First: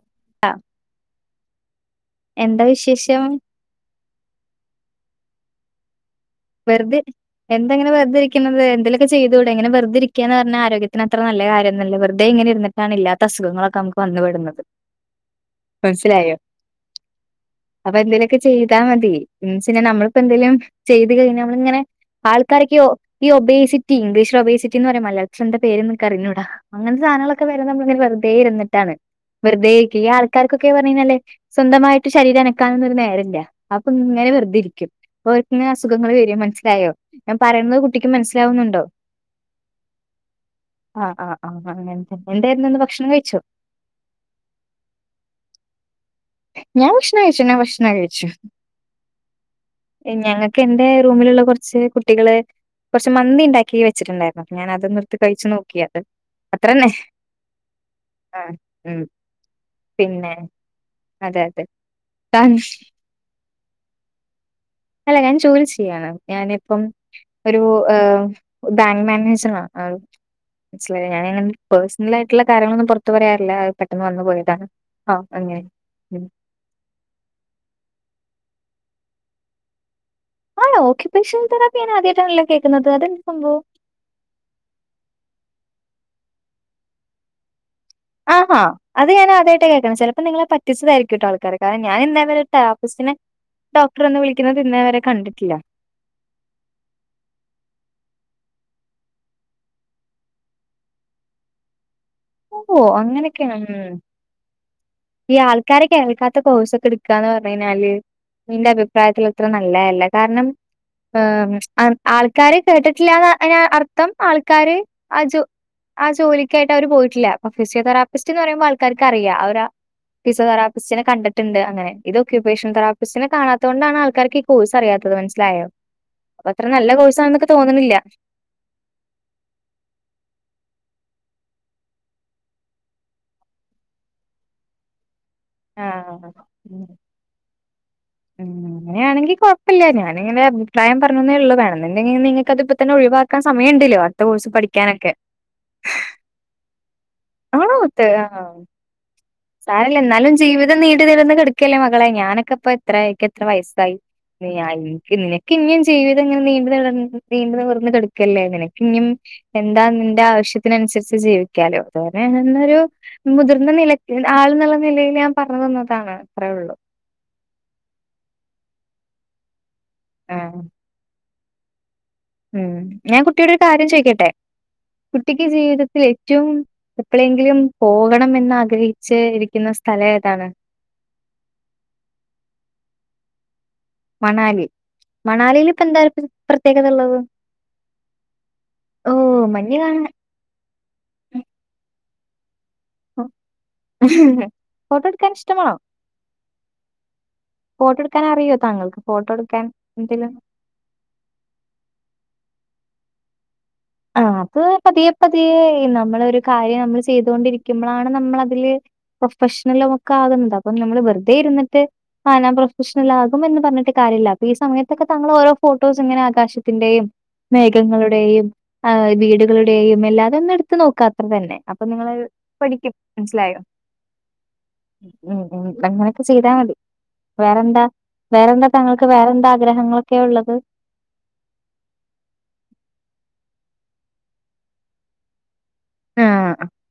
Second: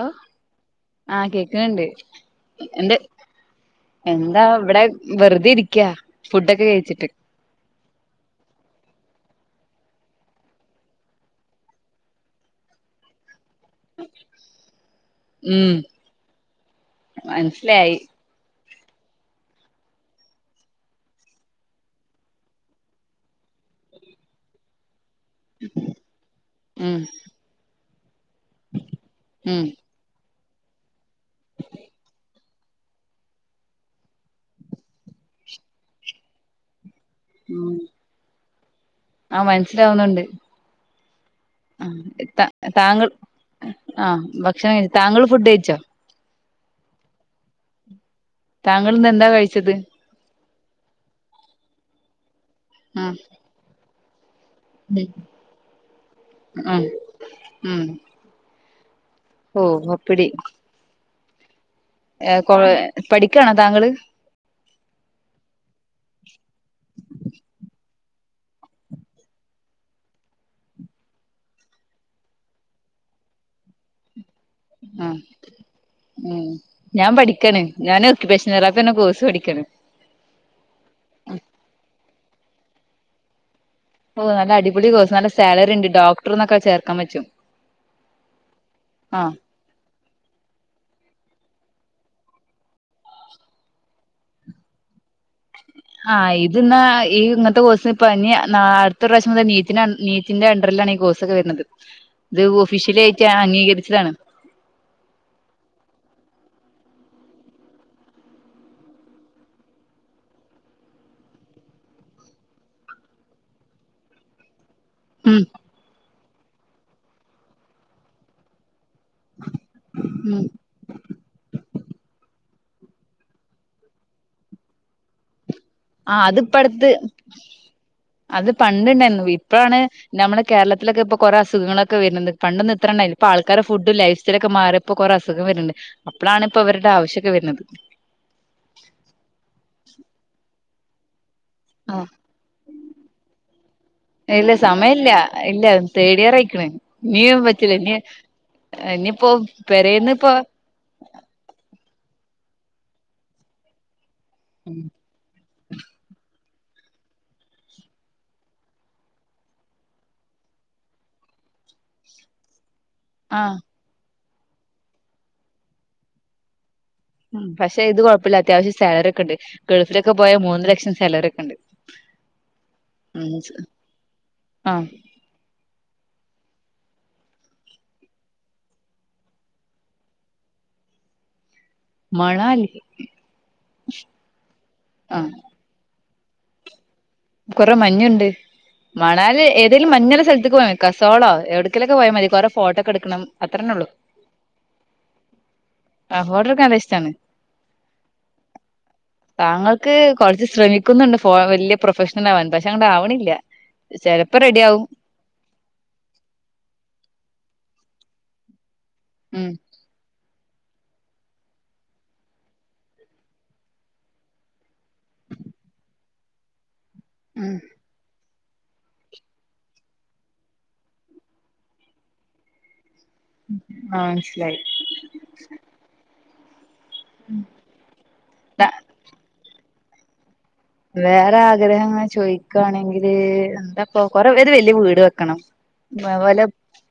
Hello ആ ആഹ് കേക്കുന്ന്ണ്ട് എന്ത എന്താ ഇവിടെ വെറുതെ ഇരിക്കാ ഫുഡൊക്കെ കഴിച്ചിട്ട് അങ്ങനെ വെറുതിരിക്കുന്നത് ന്തേലൊക്ക ചെയ്തൂടെ ഇങ്ങനെ വെറുതെ ഇരിക്കാന്ന് പറഞ്ഞാ ആരോഗ്യത്തിന് അത്ര നല്ല കാര്യൊന്നല്ല വറുതെ ഇങ്ങനെ ഇരുന്നിടാണ് ഇല്ലാത്ത അസുഖ നമുക്ക് വന്നു പെടുന്നത് ഉം മനസിലായോ മനസ്സിലായി അപ്പൊ എന്തലൊക്കെ ചെയ ത്താ മതി ന്ന്ച്ചാ നമ്മളിപ്പന്തേലും ചെയ് നമ്മളിങ്ങനെ ആൾക്കാര്ക്ക് ഈ ഒബേസിറ്റി ഇംഗ്ലീഷില് ഒബേസിറ്റി എന്ന് പറയാ മല ഭക്ഷന്റെ പേര് നിക്ക അറിഞ്ഞൂട ഉം അങ്ങനത്തെ സാധനങ്ങളൊക്കെ വരെ നമ്മ തെ ഇരുന്നിട്ടാണ് വെറുതെ ഇ ക്കാർക്കൊക്കെ പറഞ്ഞു കഴിഞ്ഞാല്ലേ സ്വന്തമായിട്ട് ശരീരം അനക്കാനൊന്നും ഒരു നേരല്ല അപ്പൊ ഇങ്ങനെ വെറുതെ ഇരിക്കും അവർക്ക് ഇങ്ങനെ അസ സുഖങ്ങള് വരും മനസിലായോ ഞാൻ ഉം പറയുന്നത് കുട്ടിക്ക് മനസ്സിലാവുന്നുണ്ടോ ആഹ് ആ ആ അങ്ങനെ തന്നെ ആ എന്തായിരുന്നു ഇന്ന് ഭക്ഷണം താങ്കൾ കഴിച്ചോ ആ ഭക്ഷണം കഴിച്ച താങ്കൾ ഫുഡ് കഴിച്ചോ ഞാൻ ഭഷണം കഴിച്ചു ഞാൻ ഭക്ഷണം കഴിച്ചു. താങ്കൾ ഇന്ന് എന്താ കഴിച്ചത് ഞങ്ങൾക്ക് എന്റെ റൂമിലുള്ള കുറച്ച് കുട്ടികളെ കുറച്ച് ആഹ് മന്തി ഉണ്ടാക്കി വെച്ച [inaudible] ഞാൻ അത് നിർത്ത് കഴിച്ചു നോക്കിയത് ഉം അത്രന്നെ ആ ഉം ഓ അപ്പടി പിന്നെ അതെ അതെ ഏഹ് കൊ പഠിക്കാണോ താങ്കള് അല്ല ഞാൻ ജോലി ചെയ്യാണ് ഞാനിപ്പം ഒരു ഏ ബാങ്ക് മാനേജർ ആ മനസിലായി ഞാനി പേഴ്സണൽ ആയിട്ടുള്ള കാര്യങ്ങളൊന്നും പുറത്ത് പറയാറില്ല പെട്ടെന്ന് വന്നു പോയതാ ആ ആഹ് അങ്ങനെ ഉം ഞാൻ പഠിക്കാണ് ഞാന [inaudible] കോഴ്സ് പഠിക്കണ് ആ ഓക്കെ പെൻഷൻ [inaudible] ണല്ലോ കേൾക്കുന്നത് അതെന്ത് സംഭവം ഓ നല്ല അടിപൊളി കോഴ്സ് നല്ല സാലറി ഉണ്ട് ഡോക്ടർന്നൊക്കെ ചേർക്കാൻ പറ്റും ആ അത് ഞാൻ ആഹ് ആദ്യമായിട്ട് കേൾക്കണ ചിലപ്പോ നിങ്ങളെ പറ്റിച്ചതായിരിക്കും കേട്ടോ ആൾക്ക് കാരണം ഞാൻ ഇന്നേ വരെ സ്റ്റാഫിസിനെ ഡോക്ടറെന്ന് വിളിക്കുന്നത് ഇന്നേ വരെ കണ്ടിട്ടില്ല ആ ഇത് ഇന്നാ ഈ ഇന്നത്തെ കോഴ്സ്പ്പറഞ് അടുത്ത പ്രാവശ്യം മുതൽ നീ നീറ്റിന്റെ അണ്ടറിലാണ് ഈ കോഴ്സൊക്കെ വരുന്നത് ഇത് ഓ ഒഫീഷ്യലി ആയിട്ട് അങ്ങനെയൊക്കെയാണ് ഉ അംഗീകരിച്ചതാണ് ഈ ആൾക്കാരെ കേൾക്കാ ഇങ്ങനത്തെ കോഴ്സ് ഒക്കെ എടുക്കുക്കാന് പറഞ്ഞ് കഴിഞ്ഞാല് നിന്റെ അഭിപ്രായത്തിൽ അത്ര നല്ലതല്ല കാരണം ആൾക്കാർ കേട്ടിട്ടില്ലന്ന് അർത്ഥം ആൾക്കാർ ഉം അജു [inaudible] ജോലിക്കായിട്ട് അവർ പോയി ഇല്ല ഫിസിയോതറാപ്പിസ്റ്റ് എന്ന് പറയുമ്പോ ആൾക്കാർ അറിയാം ആ ഉം ഫിസിയോതറാപിസ്റ്റിനെ കണ്ടിട്ടുണ്ട് അങ്ങനെ ഇതൊക്കെ ഫിസിയോതറാസ്റ്റിപിനെ കാണത്ത ത് കൊണ്ടാണ് ആൾക്കാർ ഈ കോഴ്സ് അറിയാത്തത് മനസ്സിലായോ ആ അപ്പൊ അതിപ്പോ അത്ര അടുത്ത് നല്ല കോഴ്സാണെന്നൊക്കെ തോന്നണില്ല അത് പണ്ടു ഉണ്ടായിരുന്നു ഇപ്പോഴാണ് നമ്മൾ കേരളത്തിലൊക്കെ ഇപ്പൊ കുറെ അസുഖങ്ങളൊക്കെ വരണുണ്ട്, പണ്ടൊന്ന് ഇത്ര ഒണ്ടാര് ഇപ്പൊ ആൾക്കാരടെ ഫുഡ് ലൈഫ് സ്റ്റൈൽ ഒക്കെ മാറിയപ്പോ കുറെ ആ, ഉം, വരുന്നത് അങ്ങനെയാണെങ്കി കൊഴപ്പില്ല എന്നാ നിങ്ങടെ അഭിപ്രായം പറഞ്ഞില്ലേ അങ്ങനെ തന്നെ ഉള്ള വേണം, ആഹ് എന്തെങ്കിലും നിങ്ങക്ക് അതിപ്പോ തന്നെ ഒഴിവാക്കാൻ സമയം ഉണ്ടല്ലോ അടുത്ത ഇല്ല കോഴസ് സമയല്ല പഠിക്കാനൊക്കെ. ഇല്ല തേർഡ് ഇയർ ആയിക്കണ് ഇനിയും പറ്റില്ല, ഇനി ഇപ്പോ, സാരല്ലേ പെരേന്ന് എന്നാലും ജീവിതം നീണ്ട് നിവർന്ന് കിടക്കയല്ലേ മകളെ ഇങ്ങെനെ. ഞാനൊക്കെപ്പൊ എത്രയി എനിക്ക് എത്ര വയസ്സായി. നിയ നിനക്ക് ഇനിയും ജീവിതം ഇങ്ങനെ നീണ്ട് നീണ്ട് നിവർന്ന് കിടക്കല്ലേ നിനക്ക് ഇനിയും എന്താ നിന്റെ ആവശ്യത്തിന് അനുസരിച്ച് ജീവിക്കാലോ വേറെ [unintelligible] ന്നൊരു ആഹ് മുതിർന്ന നിലക്ക് ആൾ എന്നുള്ള നിലയിൽ ഞാൻ പറഞ്ഞു തന്നതാണ് അത്രയൊള്ളു. ഉം പക്ഷെ ഇത് കൊഴപ്പല്ലാത്തെയാ അത്യാവശ്യം സാലറി ഒക്കെ ഉണ്ട് ഗൾഫിലൊക്കെ പോയ ആഹ് മൂന്ന് ലക്ഷം സാലറി ഉണ്ട് ഉം ഞാൻ കുട്ടിയോട് ഒരു ഉം കാര്യം ചോയിക്കട്ടെ ആഹ് കുട്ടിക്ക് ജീവിത ത്തിൽ ഏറ്റവും എപ്പളെങ്കിലും പോകണമെന്ന് ആഗ്രഹിച്ച ഇരിക്കുന്ന സ്ഥലം ഏതാണ്? മണാലി മണാലി, മണാലീല് ഇപ്പ എന്താ [unintelligible] കുറെ മഞ്ണ്ട് ഓഹ്! മണാലി മഞ്ഞ് ഏതെങ്കിലും കാണാൻ മഞ്ഞുളള സ്ഥലത്തേക്ക് പോയ്ക്കോ സോളോ എവ്ട്കെങ്കിലൊക്കെ പോയാ മതി. ഫോട്ടക്കെ എടുക്കണം അത്രന്നെ ഒള്ളു ഫോട്ടോ എടുക്കാൻ ഇഷ്ടമാണോ? ഫോട്ടട്ക്കാൻ നല്ല ഇഷ്ടാണ്. ഫോട്ടോ എടുക്കാൻ അറിയോ താങ്കൾക്ക്? ഫോട്ടോ എടുക്കാൻ ഞങ്ങക്ക് എന്തേലും കോർച്ച് ശ്രമിക്കുന്നുണ്ട് [unintelligible] ഫഷണൽ ആവാൻ പക്ഷെ അങ്ങട്ട് ആവ്ണില്ല ആ അത് പതിയെ പതിയെ നമ്മളൊരു കാര്യം നമ്മള് ചെയ്തൊണ്ടിരി ഇരിക്കുമ്പളാണ് നമ്മള് അതില് ഉം [unintelligible] അപ്പ നമ്മള് വെറുതെ ഇരുന്നിട്ട് ഞാൻ പ്രൊഫഷണൽ ആകും എന്ന് പറഞ്ഞിട്ട് കാര്യമില്ല. ഈ സമയത്തൊക്കെ [unintelligible] ത്തിന്റെയും ഉം മേഘങ്ങളുടെയും ആ വീടുകളുടെയും എല്ലാ ഒന്ന് എടുത്ത് നോക്കാ അത്ര തന്നെ അപ്പ നമ്മളത് പഠിക്കും. മനസ്സ്ലായോ ആഹ് മനസ്സിലായി ഉം, ഉം ഞങ്ങള് ചെയ്താ മതി വേറെന്താ വേറെന്താ താങ്കൾക്ക് വേറെന്താ ഗ്രഹങ്ങളൊക്കെ ഉള്ളത് വേറെ ആഗ്രഹം അങ്ങനെ ചോയ്ക്കാണെങ്കില് എന്താപ്പോ കൊറെ ഒര് വല്യ വീട് വെക്കണം തെ ആ പോലെ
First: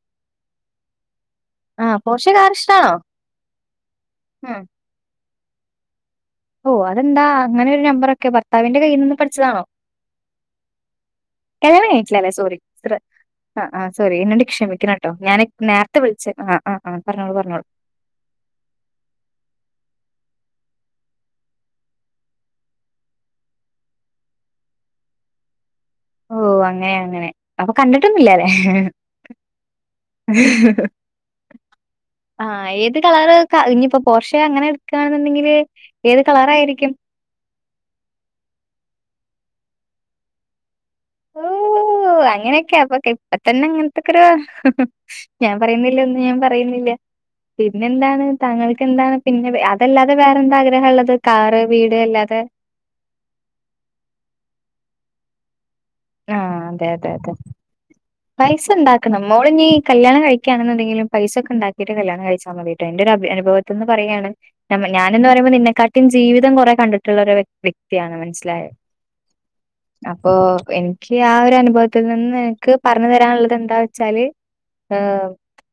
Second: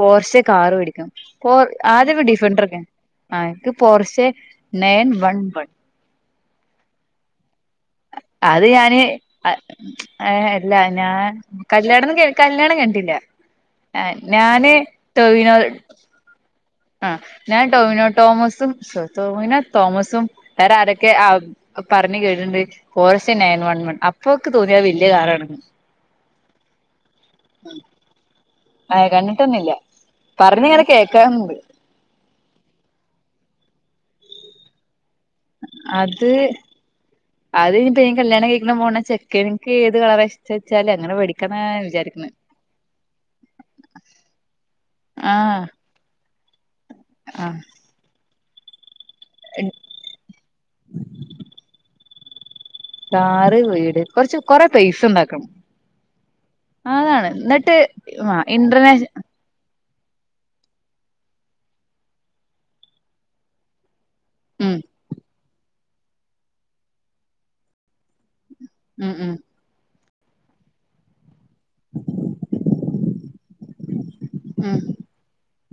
പോർഷ് കാറ് മേടിക്കണം പോർ ആ ആദ്യ പോഷകാഹാരം ഡിഫൻറൊക്കെ ഇഷ്ടാണോ? ആക്ക് പോർച്ചെ ഉം. നയൻ വൺ പൺ ഓഹ് അതെന്താ അങ്ങനൊരു നമ്പറൊ അത് ഞാന് അ ഏഹ് ല്ല നാൻ കല്യാണം കല്യാണൊന്നും കെ കഴിഞ്ഞിട്ടില്ലല്ലേ? സോറി. കല്യാണം സർ കഴിഞ്ഞിട്ടില്ല. ആ ആ എ സോറി എന്നോട് നാന് ക്ഷമിക്കണംട്ടോ. ഞാന് ടൊവിനോ നേരത്തെ വിളിച്ച് ആ ആ ആ ആഹ് പറഞ്ഞോളൂ ഞാൻ പറഞ്ഞോളൂ. ടൊവിനോ ടോമസുംസോ ടൊവിനോ തോമസും തേര ആരൊക്കെ ആ പറഞ് കേട്ട്ണ്ട് പോറസന്നേയൻ ആയ വൺ വൺ അപ്പൊക് തോന്നിയത് വല്യയ കാറാണെന്ന് ഓഹ് അങ്ങനെ അങ്ങനെ അപൊ കണ്ടിട്ടൊന്നില്ലലെ. ഏ കണ്ടിട്ടൊന്നില്ല പറഞ്ഞിങ്ങനെ കേക്കാറുണ്ട് ആഹ് ഏത് കളറ് ക ഇഞിപൊ പോർഷെ അങ്ങനെ എടുക്കുകയാണെന്നുണ്ടെങ്കില് ഏത് അത് കളറായിരിക്കും? അത് ഇനിയിപ്പ ഞാൻ കല്യാണം കഴിക്കണ പോണ ചെക്കന് ക്കേത് കളറാ ഇഷ്ടച് ഓഹ് അങ്ങനെയൊക്കെ അപ്പൊ കി ഇപ്പ തന്നെ ഇങ്ങൻത്തൊക്കൊരു ഞാൻ ആഹ് പറയുന്നില്ല ഒന്നും, ഞാൻ പറയുന്നില്ല ആഹ് പിന്നെന്താണ് താങ്കൾക്ക് എന്താണ് പിന്നെ വെ അതല്ലാതെ വേറെന്താഗ്രഹാള്ളത് കാറ് വീട് അല്ലാതെ. തെഹ് കാറ് വീട് കൊറച്ച് കൊറെ പൈസ്സണ്ടാക്കണം ആഹ് അതെ അതെ അതെ ആ ഇന്റർനാഷ പൈസണ്ടാക്കണം മോളിഞ്ഞീ- കല്യാണം കഴിക്കാണ്ന്ന് ണ്ടെങ്കിലും പൈസക്ക ഇണ്ടാകീട്ട് കല്യാണം കഴിച്ചമതീട്ടൊ ഇന്റൊരബി അനുവത്ത്ന്ന്- പറയാണ് ഉം ഞമ്മ ഞാന് ന്ന് പറയുമ്പൊ നിന്നെക്കാട്ട് തിൻ ജീവിതം കൊറെ കണ്ടിട്ട്ള്ള ഒരു വ്യക് വ്യക്തിയാണ് മനസ്സിലായ- ഉംഉം അപ്പോ എൻക്ക് ആ ഒരനുഭവത്ത്നിന്ന് എൻക് പറഞ്ഞ് തരാന്ള്ളത് എന്താവെ- ച്ചാല് ഉം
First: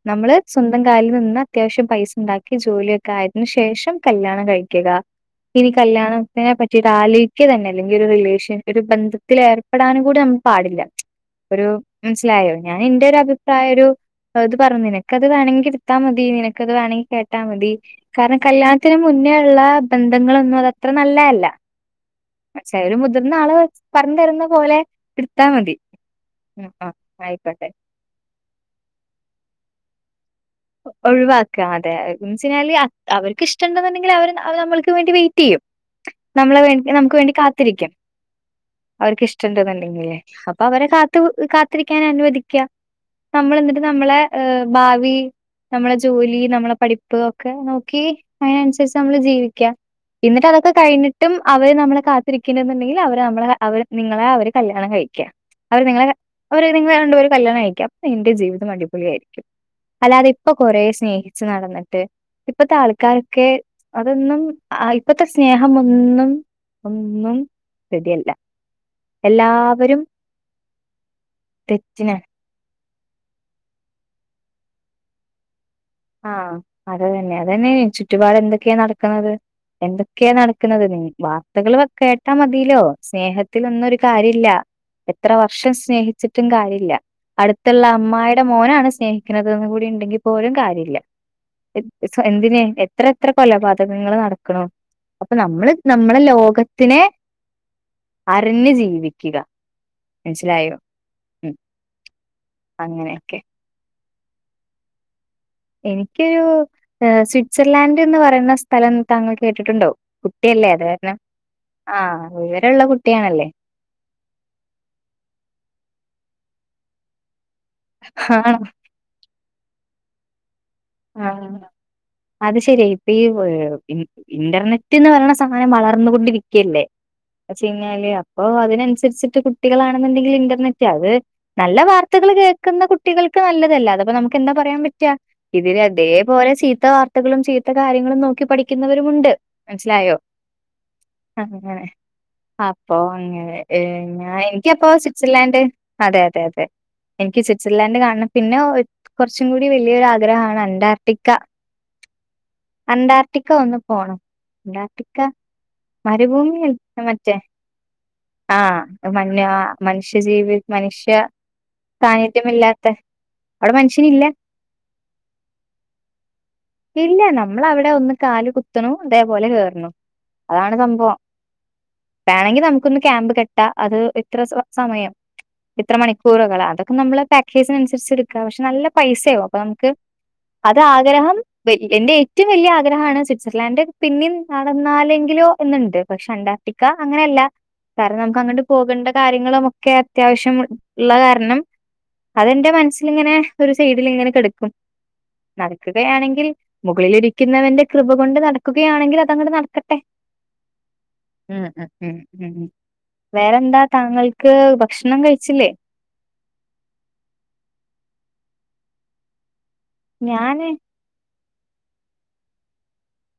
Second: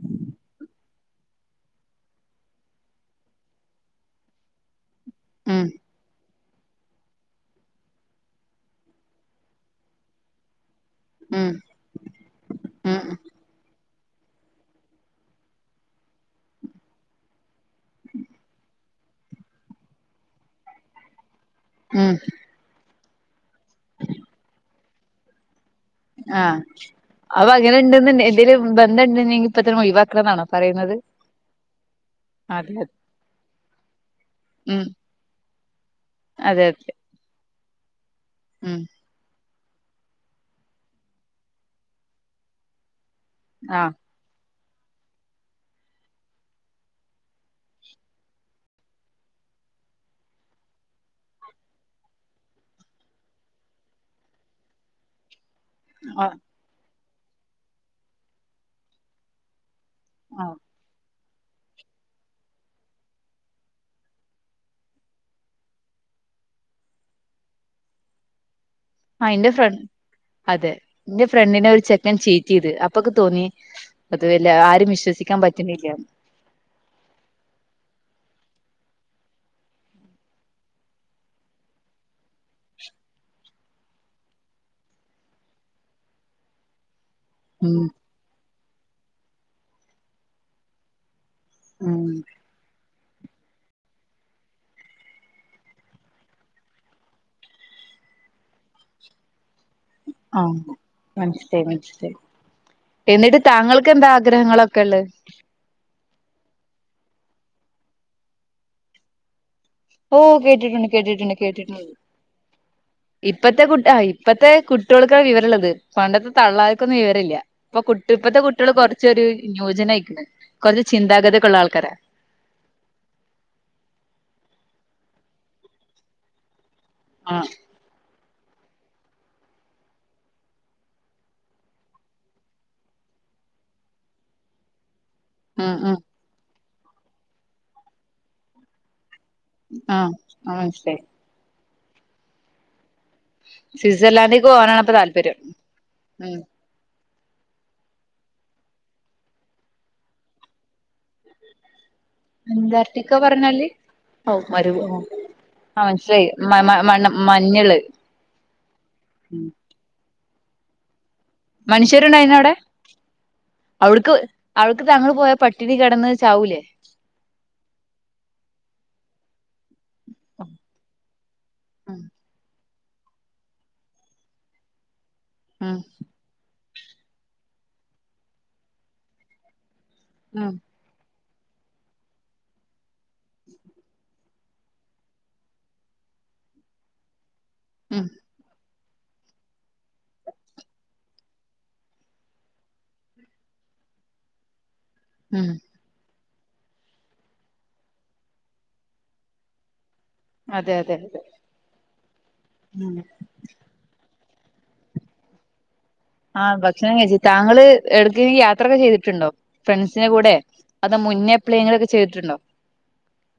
നമ്മള് സ്വന്തം കാല് നിന്ന അത്യാവശ്യം പൈസണ്ടാക്കി ജോലൊക്കായതിന് ശേഷം കല്യാണം കഴിക്ക്ക ഉം ഇനി കല്ല്യാണം തിനെ പറ്റീട്ടാലോയ്ക്ക്യ തന്നെ ഇല്ലെങ്കി ഒരു റിലേഷൻ ഒരു ബന്ധത്തിലേറിം പെടാനും കൂടി നമ്മ പാടില്ല ഉം ഒരൂ മൻസ്സിലായോ ഞാൻ എന്റെ ഉം ഒരു അഭിപ്രായം ഒരൂ അത് പറഞ്ഞു നിനക്കത് വേണെങ്കി ഇട്ത്താ മതി നിനക്കത് വേണെങ്കി കേട്ടാ മതി കാരണം കല്യാൺ ത്തിന് മുന്നേള്ള ബന്ധങ്ങളൊന്നും അതെത്ര നല്ല അല്ല ഉം പക്ഷെ ഒരു ബു വെരുന്നാള് പർഞ്ഞ് തരുന്ന പോലെ ഇട്താ മതി. ആഹ് ഉം ആ ആയിക്കോട്ടെ അവങ്ങനെ ഇണ്ട്ന്ന്ണ്ടെ ഇതില് ബന്ധം ണ്ട്ന്നങ്കി ഇപ്പതന്നെ ഒഴിവാ [unintelligible] ഒ ഒഴിവാക്കാതെ അതെ [unintelligible] അവര്ക്ക് ഇഷ്ടണ്ട്ന്ന്ണ്ടെങ്കില് അവര് ന്ന അവര് ഉം അമ്മൾക്ക് വേണ്ടി വെയിറ്റെയ്യും. നമ്മളെ അതെ വേണ്ടി അതെ നമുക്ക് വേണ്ടി കാത്തിരിക്കും. ഉം അവര്ക്കിഷ് റ്റ്ണ്ട്ന്നെന്റെങ്കിലേ പണ്ടണ്ടെങ്കേ അപ്പൊ അവരെ കാത് വ് കാത്തിരിക്കാൻ അനുവദിക്ക. നമ്മളന്നിട്ട് ആഹ് നമ്മളെ ഏഹ് ഭാവി നമ്മളെ ജോലി നമ്മളെ പഠിപ്പ് ഒക്കെ നോക്കി അയിനൻസരിച്ചമ്മള് ജീവിക്ക. എന്നിട്ട് അതൊക്കെ കഴിഞ്ഞിട്ടും അവര് നമ്മളെ കാത്തിരിക്ക്ണ്ട്ന്ന്ണ്ടെങ്കിൽ അവരെ അമ്മളെ അവർ നിങ്ങളെ അവര് കല്യാണം കഴിക്ക. അവര് നിങ്ങളെ ഹെ ആഹ് അവര് നിങ്ങ കല്യാണം അ നിന്റെ ജീവിതം അടിപൊളിയ ആരിക്കും അല്ലാതെ ഇപ്പൊ ആഹ് കൊറേ സ്നേഹിച്ച് നടന്നിട്ട് ഇപ്പത്തെ ആൾക്കാർക്ക് അതൊന്നും ഇപ്പത്തെ സ്നേഹമൊന്നും ഒന്നും റെഡിയല്ല ആ എന്റെ ഫ്ര അതെ എന്റെ ഫ്രണ്ടിനെ ഒരു ചെക്കൻ തെറ്റിന് ചീറ്റ് ചെയ്ത് ഇപ്പൊക്കെ തോന്നി അത് വല്ല ആരും വിശ്വസിക്കാൻ പറ്റ ആഹ അത തന്നെ അതന്നെ ചുറ്റുപാട് ക്കെയ നടക്കുന്നത് എന്തൊക്കെയാ നടക്കുന്നത് നീ വാർത്തകൾ കേട്ടാ മതിലോ സ്നേഹത്തിൽൊന്നും ഒരു കാര്യ ഇില്ല എത്ര വർഷം സ്നേഹിച്ചിട്ടും കാര്യമില്ല ഉം അടുത്തുള്ള അമ്മായിയുടെ മോനാണ് സ്നേഹിക്കുന്നതെന്ന് കൂടി ഉണ്ടെങ്കിൽ പോലും കാര്യം ഇല്ല ഉം എന്തിനെ എത്ര എത്ര കൊലപാതകങ്ങൾ നടക്ക്ണ് അപ്പൊ നമ്മള് നമ്മളെ ലോകത്തിനെ അറിഞ്ഞഞ് ജീവിക്കുക ആ മനസ്സിലായോ ഉം എന്നിട്ട് അങ്ങനെയൊക്കെ താങ്കൾക്ക് എന്താ ഗ്രഹങ്ങളൊക്കെ ഉള്ള എനിക്കൊരു സ്വിറ്റ്സർലാൻഡ് എന്ന് പറയുന്ന സ്ഥലം താങ്കൾക്ക് ഓ കേട്ടിട്ടുണ്ട് കേട്ടിട്ടുണ്ട് കേട്ടിട്ടുണ്ട് ആഹ് വിവരള്ള കുട്ടിയാണല്ലേ ഇപ്പത്തെ കുട്ട ഇപ്പത്തെ കുട്ടികൾക്കാണ് വിവര ഉള്ളത് പണ്ടത്തെ തള്ളാര്കൊന്നും വിവരല്ല ഇപ്പൊ കുട്ട ഇപ്പഴത്തെ ആണോ കുട്ടികള് കൊറച്ചൊരുന്യൂജനായി ഉ [unintelligible] ആ അത് ശരി ഇപ്പ ഈ ഇന്റർനെച്ച് നെ നെറ്റ് വരണ സാധനം വളർന്നുകൊണ്ടിരിക്കല്ലേ ആഹ് ചങ്ങാല [inaudible] ഓ അതിനനുസരിച്ചിട്ട് കുട്ടികളാണെന്നുണ്ടെങ്കിൽ ഇന്റർനെറ്റ് അത് നല്ല വാർത്തകൾ കേൾക്കുന്ന കുട്ടികൾക്ക് നല്ലതല്ല അതപ്പ നമുക്ക് എന്താ പറയാൻ പറ്റിയ ഉം ഇതിന് ഉം അതേപോലെ സീ ഇത്ത വാർത്തകളും ചീത്ത കാര്യങ്ങളും നോക്കി പഠിക്കുന്നവരുമുണ്ട് ആഹ ആ ശരി അ അപ്പോ ഇങ്ങനെ ഏഹ് ഞാൻ സ്വിറ്റ്സർലാൻഡേക്ക് പോകാനാണ് എനിക്കപ്പോ ഇപ്പൊ താല്പര്യം സ്വിറ്റ്സർലാൻഡ് അതെ ഉം അതെ അതെ എനിക്ക് സ്വിറ്റ്സർലാൻഡ് കാണണം പിന്നെ കുറച്ചും കൂടി വലിയൊരു ആഗ്രഹം ആഗ്രഹമാണ് അന്റാർട്ടിക്ക അന്റാർട്ടിക്ക ഒന്ന് പോണം ഔ മരു അറാർട്ടിക്ക ആ മനസ്സിലായി മ മ മരുഭൂമില്ല മണ്ണ് മറ്റേ മഞ്ഞള് ആഹ് മഞ്ഞ് മനുഷ്യജീവി മനുഷ്യ മനുഷ്യരുണ്ടായിന്നു അവിടെ സാന്നിധ്യമില്ലാത്ത അവിടെ അവടക്ക് മനുഷ്യനില്ല അവടക്ക് തങ്ങൾ പോയ പട്ടിണി കിടന്ന് ചാവൂലേ ഇല്ല നമ്മളവിടെ ഒന്ന് കാല് കുത്തുണു അതേപോലെ കേയറണു ഉം അതാണ് സംഭവം വേണെങ്കിൽ നമുക്ക് ഒന്ന് ക്യാമ്പ് കെട്ടാ അത് ഇത്ര സമയം ഉം ഇത്ര മണിക്കൂറ്കള് അതക്കെ അപ്പ നമ്മള് പാക്കേജിന് അനുസരിച്ച് എടുക്ക പക്ഷെ നല്ല പൈസയാകു അപ്പൊ നമുക്ക് ഉം അത് ആഗ്രഹം പ് എൻ്റെ ഏറ്റം വലിയ ആഗ്രഹമാണ് സ്വിറ്റ്സർലാൻഡ് പിന്നും നടന്നാലെങ്കിലോ എന്നുണ്ട് പക്ഷെ അന്റാർട്ടിക്ക അങ്ങനെയല്ല ഉം കാരണം നമുക്ക് അങ്ങ്ട് പോകേണ്ട കാര്യങ്ങളുമൊക്കെ അത്യാവശ്യം ഉള്ള കാരണം അതെന്റെ മനസ്സിൽ ഇങ്ങനെ ഒരു സൈഡിൽ ഇങ്ങനെ കിടക്കും ഉം നടക്കുകയാണെങ്കിൽ മുകളിരിക്കുന്നവന്റെ കൃപ കൊണ്ട് നടക്കുകയാണെങ്കിൽ അതങ്ങോടെ നടക്കട്ടെ അതെ അതെ അതെ ഉം ഉം ഉം ഉം വേറെന്താ താങ്കൾക്ക് ക്ക് ഭക്ഷണം കഴിച്ചില്ലേ? ആഹ് ഭക്ഷണം കഴിച്ചി. താങ്കള് എടക്ക യാത്രയൊക്കെ ചെയ്തിട്ടുണ്ടോ? ഫ്രണ്ട്സിനന്റെ കൂടെ ഞാന് അതോ മുന്നേ പ്ലെങ്ങൊക്കെ ചെയ്തിട്ടുണ്ടോ?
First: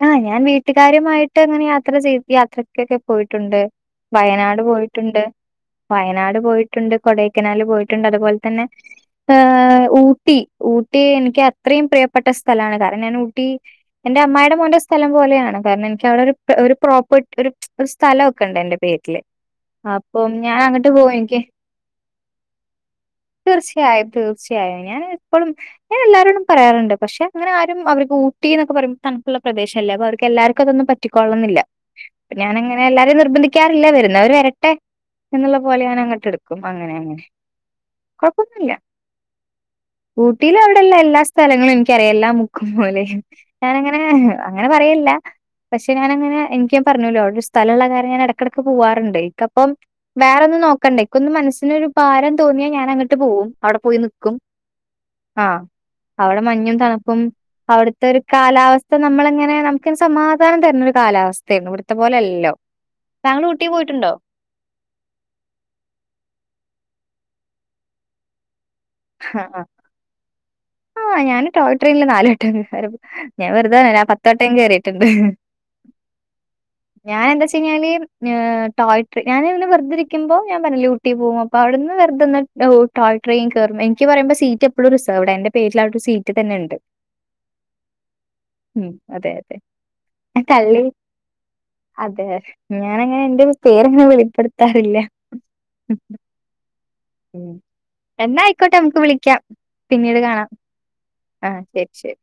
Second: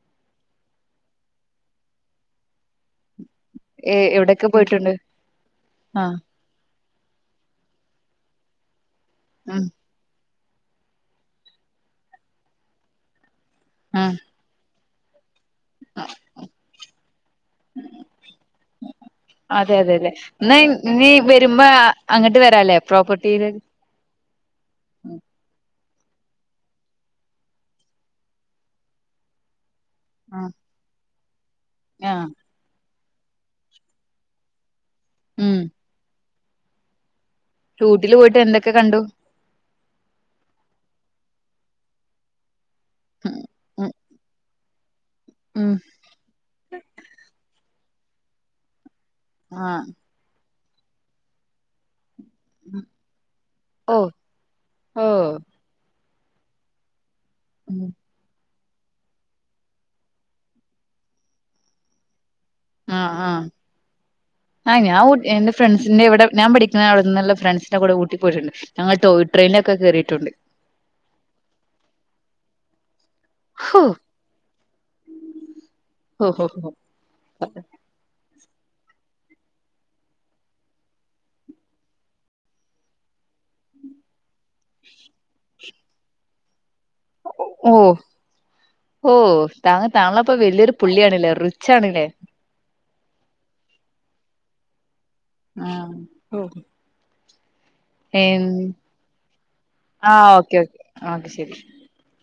ആഹ് ഞാൻ വീട്ടുകാരുമായിട്ട് അങ്ങനെ യാത്ര ചെയ് യാത്രക്കൊക്കെ പോയിട്ട് ട്ടുണ്ട് ഏ എവിടെയൊക്കെ വയനാട് പോയിട്ടുണ്ട് ആ വയനാട് പോയിട്ടുണ്ട്, കൊടയ്ക്കനാൽ പോയിട്ടുണ്ട് ട്ടുണ്ട് അതുപോലെ തന്നെ ഉം ഏഹ് ഊട്ടി ഊട്ടി ഊട്ടി എനിക്ക് അത്രയും പ്രിയപ്പെട്ട സ്ഥലമാണ് കാരണം ഞാൻ ഊട്ടി ട്ടി ഉം എന്റെ അമ്മായിടെ സ്ഥലം പോലെയാണ് കാരണം എനിക്ക് അവിടെ ഒരു ഒരു പ്രോപ്പർ ഒരു ഒരു സ്ഥലമൊക്കെ ഉണ്ട് എന്റെ പേരില് അതെ അതെ അതെ അപ്പം എന്നാ ഞാൻ അങ്ങട്ട് ഇനി പോയി എനിക്ക് വരുമ്പോ അങ്ങട്ട് വരാല്ലേ പ്രോപ്പർട്ടിയില് തീർച്ചയായും തീർച്ചയായും ഞാൻ ഇപ്പോഴും ഞാൻ എല്ലാരോടും പറയാറുണ്ട് പക്ഷെ അങ്ങനെ ആരും അവർക്ക് ഊട്ടി എന്നക്കെ പറയുമ്പ ത ള്ള പ്രദേശം ല്ല അവ ആ എല്ലാർക്കും അതൊന്നും റ്റിക്കോളണന്നില്ല ആ ഞാനങ്ങന എല്ലാരും നിർബന്ധിക്കാറില്ല വരുന്നവർ വരട്ടെ എന്നുള്ള ഉം പോലെ ഞാൻ അങ്ങോട്ട്ടുക്കും ക്കുമ്പൊ അങ്ങനെ അങ്ങനെ ഊട്ടില് പോയിട്ട് എന്തൊക്കെ കൊഴ്പ്പൊന്നില്ല കണ്ടു ഊട്ടീല് അവിടെല്ലെല്ലാ സ്ഥലങ്ങൾ എനിക്കറിയെല്ലാം ലെ ഉം ഉം ഞാനങ്ങനെ ഏ അങ്ങനെ പറയല്ല ഉം പക്ഷെ ഞാനങ്ങനെ എനിക്ക് ഞാൻ പറഞ്ഞൂല്ലോ അവ്ടൊരു സ്ഥലള്ള കാര്യ ഞാൻ ഇടക്കെടക്ക് പോവാ റുണ്ട് ഇൻക്കപ്പം ആഹ് വേറൊന്നും നോ ക്കണ്ട ൻക്കൊന്ന് മനസ്സിനൊരു ഭാരം തോന്നിയാ ഞാൻ അങ്ങട്ട് പോവും അവിടെ ഓ പോയി നിക്കും ഓ ആഹ് അവിടെ മഞ്ഞും തണുപ്പും ഉം അവിടുത്തെ ഒരു കാലാവസ്ഥ സ്ഥ നമ്മളെങ്ങനെ നമുക്കൊരു സമാധാനം തരുന്ന ഒരു കാലാവസ്ഥയാണ് ഇവിടുത്തെ പോലെയല്ലല്ലോ ആ ആഹ് താങ്കൾ ഊട്ടി പോയിട്ടുണ്ടോ ആ ഞാൻ ഊ എന്റെ ഫ്രണ്ട്സിന്റെ ഇവിടെ ഞാൻ പഠിക്ക്ണ നല്ല ഫ്രണ്ട്സിനെ കൂടെ ഊട്ടി പോയിട്ടുണ്ട് ഞങ്ങൾ ടോയ് ഹാ ട്രെയിനിലൊക്കെ കേറിയിട്ടുണ്ട് ഹാ ഞാന് ടോയ് ട്രയിനില് നാല് [unintelligible] ഞാൻ ഹോ വെറുതർഞാ ഞാൻ പത്ത് വട്ടം കേറീട്ടുണ്ട് ഹോ ഹോ ഹോ ഞാൻ എന്താ വെച്ചാഴ്ഞ്ഞാല് ടോയ് ഞാനവിന്നെ വെർതിരിക്കുമ്പൊ ഞാൻ പർഞ്ഞിലൂട്ടി പോവും അപ്പവിടുന്ന് വെർതൊന്ന് ടോയ് ട്രെയിൻ കേറും എൻക്ക് പറയുമ്പോ സീറ്റ് എപ്പോഴും റിസർവ്ടാ എന്റെ പേരിലവിടൊരു സീറ്റ് തന്നെ ഉണ്ട് ഓ ഓ അതെ, അതെ. താങ്ക താങ്കളപ്പ ഞാൻ വല്യൊരു തള്ളി പുള്ളിയാണല്ലേ റിച്ച് ആണ്ല്ലേ അതെ. ഞാനങ്ങനെ എന്റെ പേരങ്ങനെ വെളിപ്പെടുത്താറില്ല ആഹ് ഓ ഉം എന്നായിക്കോട്ടെ നമുക്ക് വിളിക്കാം പിന്നീട് ആഹ് കാണാം ഓക്കെ ഓക്കെ ഓക്കെ ആഹ് ശരി ശരി